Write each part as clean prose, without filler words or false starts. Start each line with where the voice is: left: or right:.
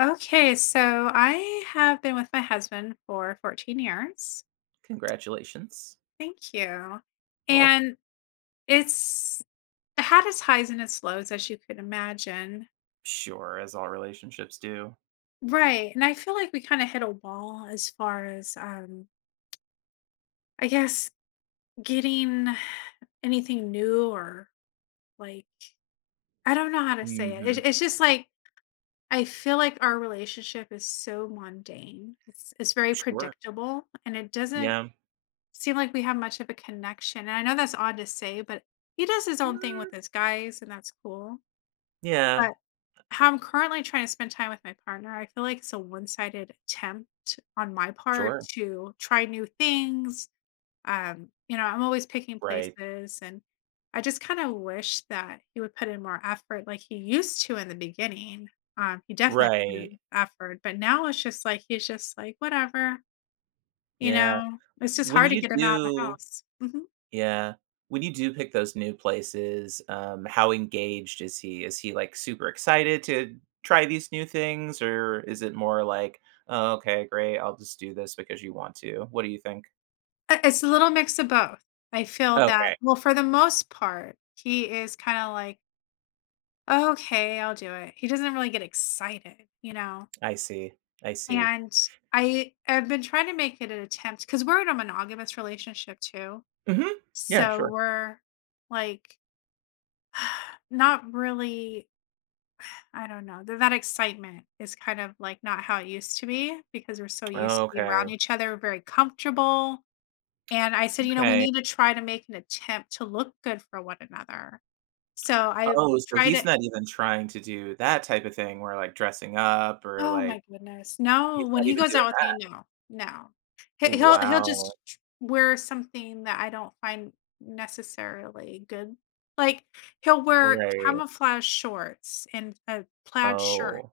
left: Okay, so I have been with my husband for 14 years.
right: Congratulations.
left: Thank you.
right: Well,
left: And it's had its highs and its lows, as you could imagine.
right: sure, as all relationships do.
left: Right. And I feel like we kind of hit a wall as far as I guess getting anything new or like I don't know how to say it.
right: Mhm.
left: It's just like I feel like our relationship is so mundane. It's very
right: Sure.
left: predictable and it doesn't
right: Yeah.
left: seem like we have much of a connection. And I know that's odd to say, but he does his own thing with
right: Mm.
left: his guys, and that's cool.
right: Yeah.
left: But how I'm currently trying to spend time with my partner, I feel like it's a one sided attempt on my part
right: Sure.
left: to try new things. I'm always picking
right: Right.
left: places, and I just kind of wish that he would put in more effort like he used to in the beginning. He definitely put
right: Right.
left: in effort, but now it's just like he's just like, whatever, you
right: Yeah.
left: know, it's just
right: When
left: hard to
right: you
left: get him out of the
right: do
left: house. Mhm.
right: yeah. When you do pick those new places, how engaged is he? Is he, like, super excited to try these new things, or is it more like, "Oh, okay, great, I'll just do this because you want to." What do you think?
left: I It's a little mix of both. I feel that
right: Okay.
left: well, for the most part, he is kinda like, "Okay, I'll do it." He doesn't really get excited,
right: I see. I see.
left: And I have been trying to make it an attempt because 'cause we're in a monogamous relationship too.
right: Mhm. Yeah,
left: So
right: sure.
left: we're, like, not really I don't know, th that excitement is kind of, like, not how it used to be because we're so used to be around
right: Okay.
left: each other, very comfortable. And I said, "You know, we
right: Okay.
left: need to try to make an attempt to look good for one another." So I
right: Oh, so
left: try
right: he's
left: to
right: not even trying to do that type of thing where, like, dressing up, or,
left: Oh my
right: like
left: goodness. No,
right: he's
left: when
right: not
left: he
right: even
left: goes out
right: doing
left: with me,
right: that?
left: no, no. He'll
right: Wow.
left: just wear something that I don't find necessarily good. Like, he'll wear
right: Right.
left: camouflage shorts and a plaid shirt,
right: Oh,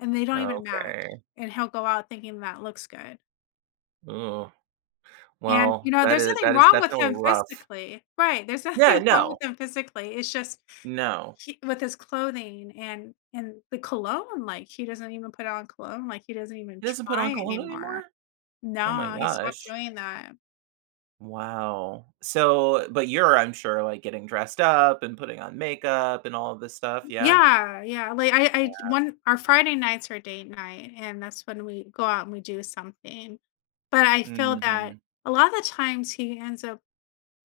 left: and they don't even match,
right: okay.
left: and he'll go out thinking that looks good.
right: Ooh.
left: And, you
right: Well,
left: know,
right: that
left: there's
right: is
left: nothing
right: that is
left: wrong with
right: definitely
left: him
right: rough.
left: physically. Right, there's nothing
right: Yeah,
left: wrong with
right: no.
left: him physically, it's just
right: No.
left: he, with his clothing and the cologne, like, he doesn't even put on cologne, like, he doesn't even
right: He doesn't put
left: try
right: on cologne
left: anymore.
right: anymore? Oh my
left: No, he stopped
right: gosh.
left: doing that.
right: Wow. So but you're, I'm sure, like, getting dressed up and putting on makeup and all of this stuff, yeah?
left: Yeah, yeah, like, I one our Friday nights are date night, and that's when we go out and we do something, but I feel that
right: Mhm.
left: a lot of the times he ends up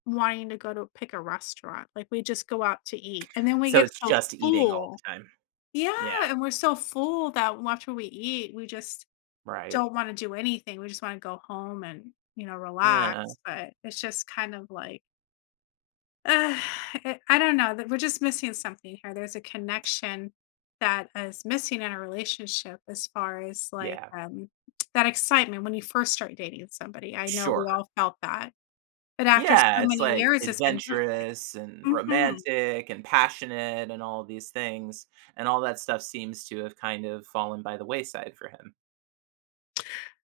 left: wanting to go to pick a restaurant, like, we just go out to eat, and then we
right: So
left: get
right: it's
left: so
right: just eating all
left: full.
right: the time.
left: Yeah,
right: Yeah,
left: and we're so full that after we eat, we just
right: right.
left: don't wanna do anything, we just wanna go home and, you know,
right: Yeah.
left: relax, but it's just kind of like, uh, it I don't know, that we're just missing something here, there's a connection that is missing in a relationship as far as, like,
right: Yeah,
left: that excitement when you first start dating somebody, I know we
right: sure.
left: all felt that, but after so
right: Yeah, it's
left: many
right: like
left: years, it's been different.
right: adventurous and
left: Mhm.
right: romantic and passionate and all of these things. And all that stuff seems to have kind of fallen by the wayside for him.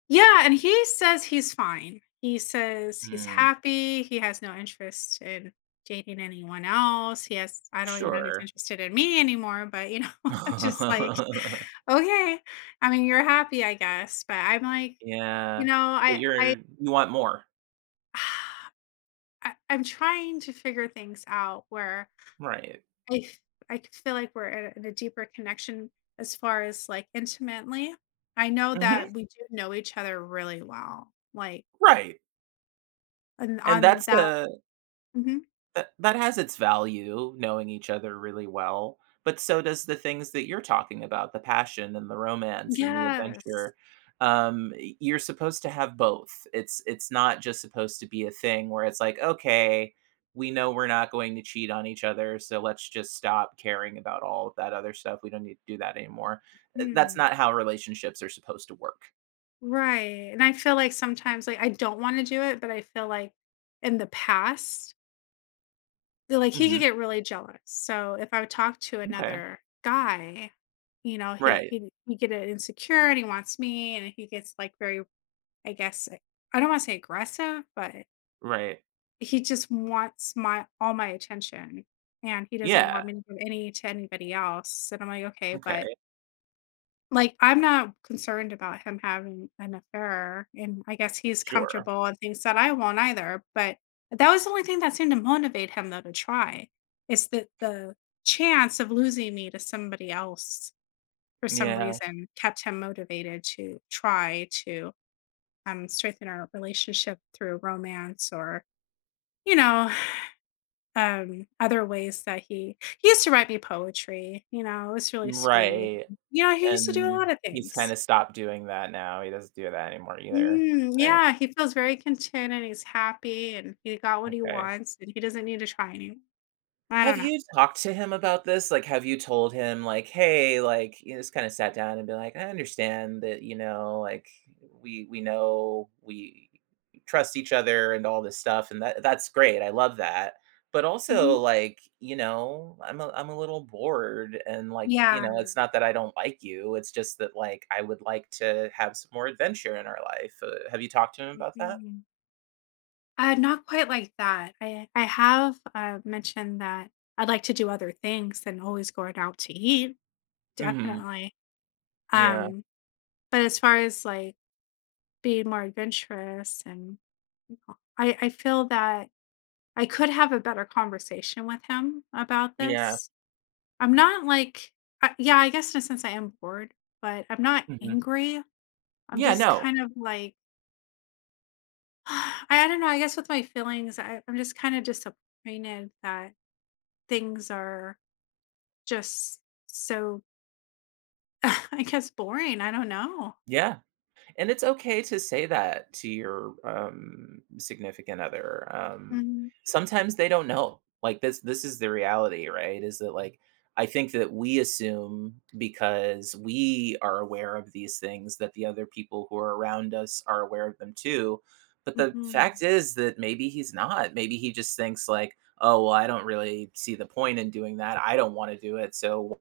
left: Yeah, and he says he's fine. He says he's
right: Mm,
left: happy, he has no interest in dating anyone else, he has I don't even know if he's
right: sure.
left: interested in me anymore, but, you know, I'm just like, "Okay, I mean, you're happy, I guess," but I'm like, you
right: yeah.
left: know,
right: But you're
left: I
right: you want more.
left: I'm trying to figure things out where
right: Right.
left: I f I c feel like we're in a deeper connection as far as, like, intimately. I know that
right: Hmm.
left: we do know each other really well, like,
right: Right.
left: and
right: And
left: on
right: that's
left: that
right: the
left: Mhm.
right: That that has its value, knowing each other really well, but so does the things that you're talking about, the passion and the romance and the
left: Yes.
right: adventure. You're supposed to have both. It's not just supposed to be a thing where it's like, okay, we know we're not going to cheat on each other, so let's just stop caring about all of that other stuff. We don't need to do that anymore. That's
left: Mm.
right: not how relationships are supposed to work.
left: Right, and I feel like sometimes, like, I don't wanna do it, but I feel like in the past, they're like, he could
right: Hmm.
left: get really jealous, so if I would talk to
right: Okay.
left: another guy, you know, he'll
right: Right.
left: he he'd get insecure and he wants me, and he gets, like, very, I guess, like I don't wanna say aggressive, but
right: Right.
left: he just wants my all my attention, and he doesn't
right: Yeah.
left: want me to give any to anybody else, and I'm like, "Okay, but"
right: Okay.
left: Like, I'm not concerned about him having an affair, and I guess he's
right: Sure.
left: comfortable and thinks that I won't either, but that was the only thing that seemed to motivate him, though, to try. It's that the chance of losing me to somebody else for some
right: Yeah.
left: reason kept him motivated to try to, strengthen our relationship through romance or, you know, other ways that he used to write me poetry, you know, it was really sweet.
right: Right.
left: You know, he used to do a
right: And
left: lot of
right: he's
left: things.
right: kinda stopped doing that now, he doesn't do that anymore either,
left: Mm,
right: right?
left: yeah, he feels very content and he's happy and he got what he
right: Okay.
left: wants and he doesn't need to try anymore. I
right: Have
left: don't know.
right: you talked to him about this? Like, have you told him, like, "Hey," like, you just kinda sat down and be like, "I understand that, you know, like, we know we trust each other and all this stuff, and that's great, I love that. But also,
left: Mhm.
right: like, you know, I'm a little bored, and, like, you
left: Yeah.
right: know, it's not that I don't like you, it's just that, like, I would like to have some more adventure in our life." Have you talked to him about that?
left: Mhm. Not quite like that. I have mentioned that I'd like to do other things than always going out to eat,
right: Mhm.
left: definitely.
right: Yeah.
left: Um, but as far as like being more adventurous and I feel that I could have a better conversation with him about
right: Yeah.
left: this I'm not like I yeah, I guess in a sense I am bored, but I'm not
right: Mhm.
left: angry. I'm
right: Yeah,
left: just
right: no.
left: kind of like I don't know, I guess with my feelings, I'm just kind of disappointed that things are just so I guess boring. I don't know.
right: Yeah. And it's okay to say that to your, significant other,
left: Mhm,
right: sometimes they don't know, like, this is the reality, right? Is that, like, I think that we assume because we are aware of these things that the other people who are around us are aware of them too, but the fact
left: mhm.
right: is that maybe he's not, maybe he just thinks like, "Oh, well, I don't really see the point in doing that, I don't wanna do it, so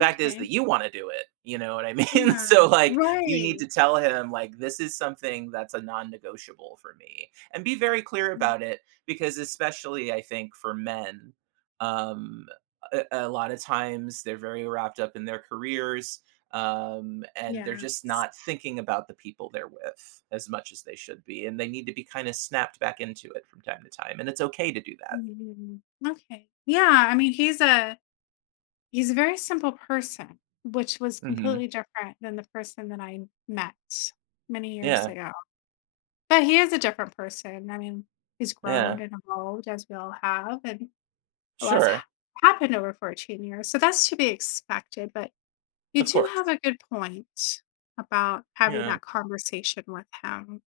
right: fact is
left: Okay.
right: that you want to do it. You know what I mean?"
left: Yeah.
right: So like you need
left: Right.
right: to tell him like this is something that's a non-negotiable for me and be very clear
left: Mhm,
right: about it, because especially I think for men, um a lot of times they're very wrapped up in their careers, and they're just
left: yes.
right: not thinking about the people they're with as much as they should be, and they need to be kind of snapped back into it from time to time, and it's okay to do that.
left: Mhm. Okay. Yeah. I mean, He's a very simple person, which was
right: Mhm.
left: completely different than the person that I met many years
right: Yeah.
left: ago. But he is a different person. I mean, he's grown
right: Yeah.
left: and evolved as we all have, and a lot's
right: Sure.
left: ha- happened over 14 years. So that's to be expected. But you
right: Of
left: do have
right: course.
left: a good point about having
right: Yeah.
left: that conversation with him.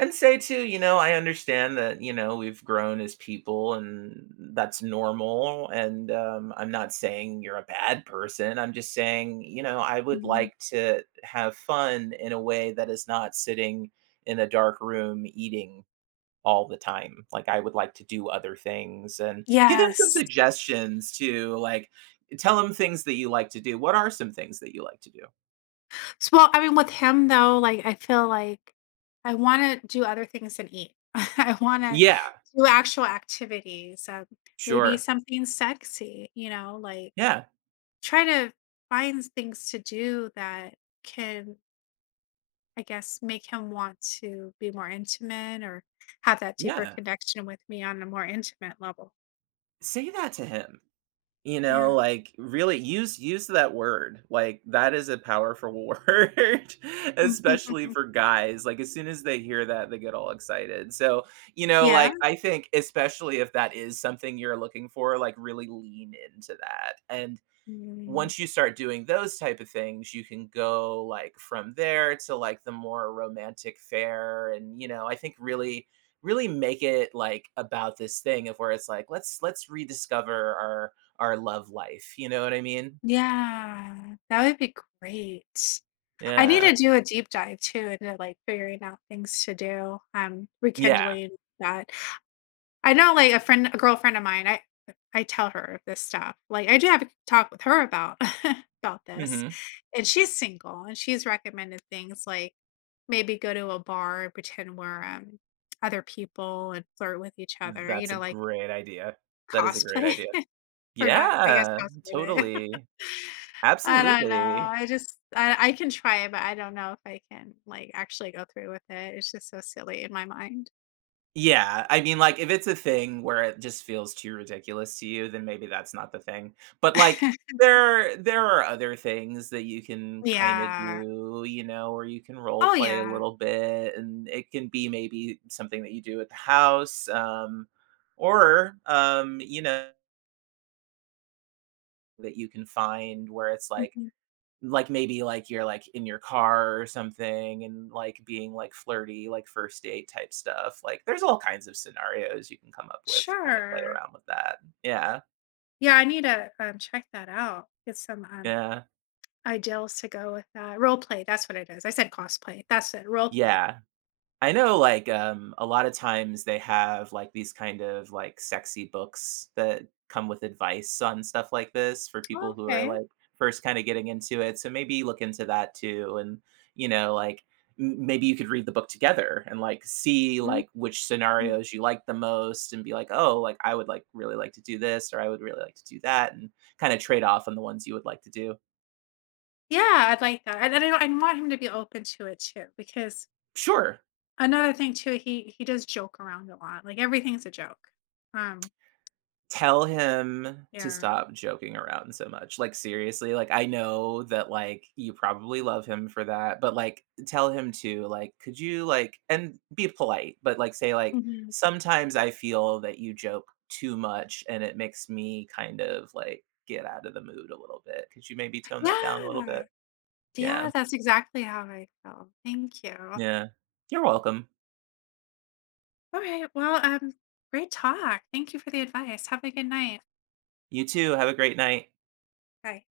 right: And say too, you know, I understand that, you know, we've grown as people and that's normal. And I'm not saying you're a bad person. I'm just saying, you know, I would
left: Mhm.
right: like to have fun in a way that is not sitting in a dark room eating all the time. Like, I would like to do other things and give them some
left: Yes.
right: suggestions to like tell them things that you like to do. What are some things that you like to do?
left: S Well, I mean, with him, though, like, I feel like I wanna do other things than eat. I wanna
right: Yeah,
left: do actual activities, maybe
right: sure.
left: something sexy, you know, like,
right: Yeah,
left: try to find things to do that can, I guess, make him want to be more intimate or have that deeper
right: yeah.
left: connection with me on a more intimate level.
right: Say that to him. You know,
left: Yeah.
right: like, really use that word, like, that is a powerful word, especially for guys, like, as soon as they hear that, they get all excited, so, you know,
left: Yeah?
right: like, I think especially if that is something you're looking for, like, really lean into that, and
left: Mm.
right: once you start doing those type of things you can go like from there to like the more romantic fare, and you know I think really make it like about this thing of where it's like let's rediscover our love life, you know what I mean?
left: Yeah. That would be great. I need
right: Yeah.
left: to do a deep dive too into, like, figuring out things to do,
right: Yeah.
left: rekindling that. I know, like, a girlfriend of mine, I tell her of this stuff. Like, I do have a talk with her about about this,
right: Hmm.
left: and she's single, and she's recommended things like maybe go to a bar and pretend we're, other people and flirt with each other, you
right: That's a
left: know, like
right: great idea. That is a great
left: cosplay
right: idea.
left: or not, I guess
right: Yeah.
left: cosplay, but
right: Totally.
left: I don't know.
right: Absolutely.
left: I just I can try it, but I don't know if I can, like, actually go through with it. It's just so silly in my mind.
right: Yeah, I mean, like, if it's a thing where it just feels too ridiculous to you, then maybe that's not the thing. But like, there are other things that you can kind of
left: Yeah.
right: do, you know, or you can role
left: Oh,
right: play a
left: yeah.
right: little bit, and it can be maybe something that you do at the house, or you know, that you can find where it's
left: Mhm.
right: like, maybe, like, you're, like, in your car or something and, like, being, like, flirty, like, first date type stuff, like, there's all kinds of scenarios you can come up with to kind of play
left: Sure.
right: around with that. Yeah.
left: Yeah, I need to, check that out. Get some,
right: Yeah.
left: ideals to go with that. Role play, that's what it is. I said cosplay. That's it, role play.
right: Yeah. I know like a lot of times they have like these kind of like sexy books that come with advice on stuff like this for people who are
left: Okay.
right: like first kind of getting into it. So maybe look into that too and you know like maybe you could read the book together and like see like which
left: Mhm.
right: scenarios you like the most and be like, "Oh, like I would like really like to do this or I would really like to do that" and kind of trade off on the ones you would like to do.
left: Yeah, I'd like that. And I don't I want him to be open to it too, because
right: Sure,
left: another thing too, he does joke around a lot. Like, everything's a joke. Um,
right: tell him to
left: yeah.
right: stop joking around so much. Like seriously, like I know that like you probably love him for that, but like tell him to like could you like and be polite, but like say like
left: Mhm.
right: sometimes I feel that you joke too much and it makes me kind of like get out of the mood a little bit. Could you maybe tone that down a little
left: Yeah.
right: bit? Yeah.
left: Yeah, that's exactly how I feel. Thank you.
right: Yeah. You're welcome.
left: Alright, well, great talk. Thank you for the advice. Have a good night.
right: You too. Have a great night.
left: Bye.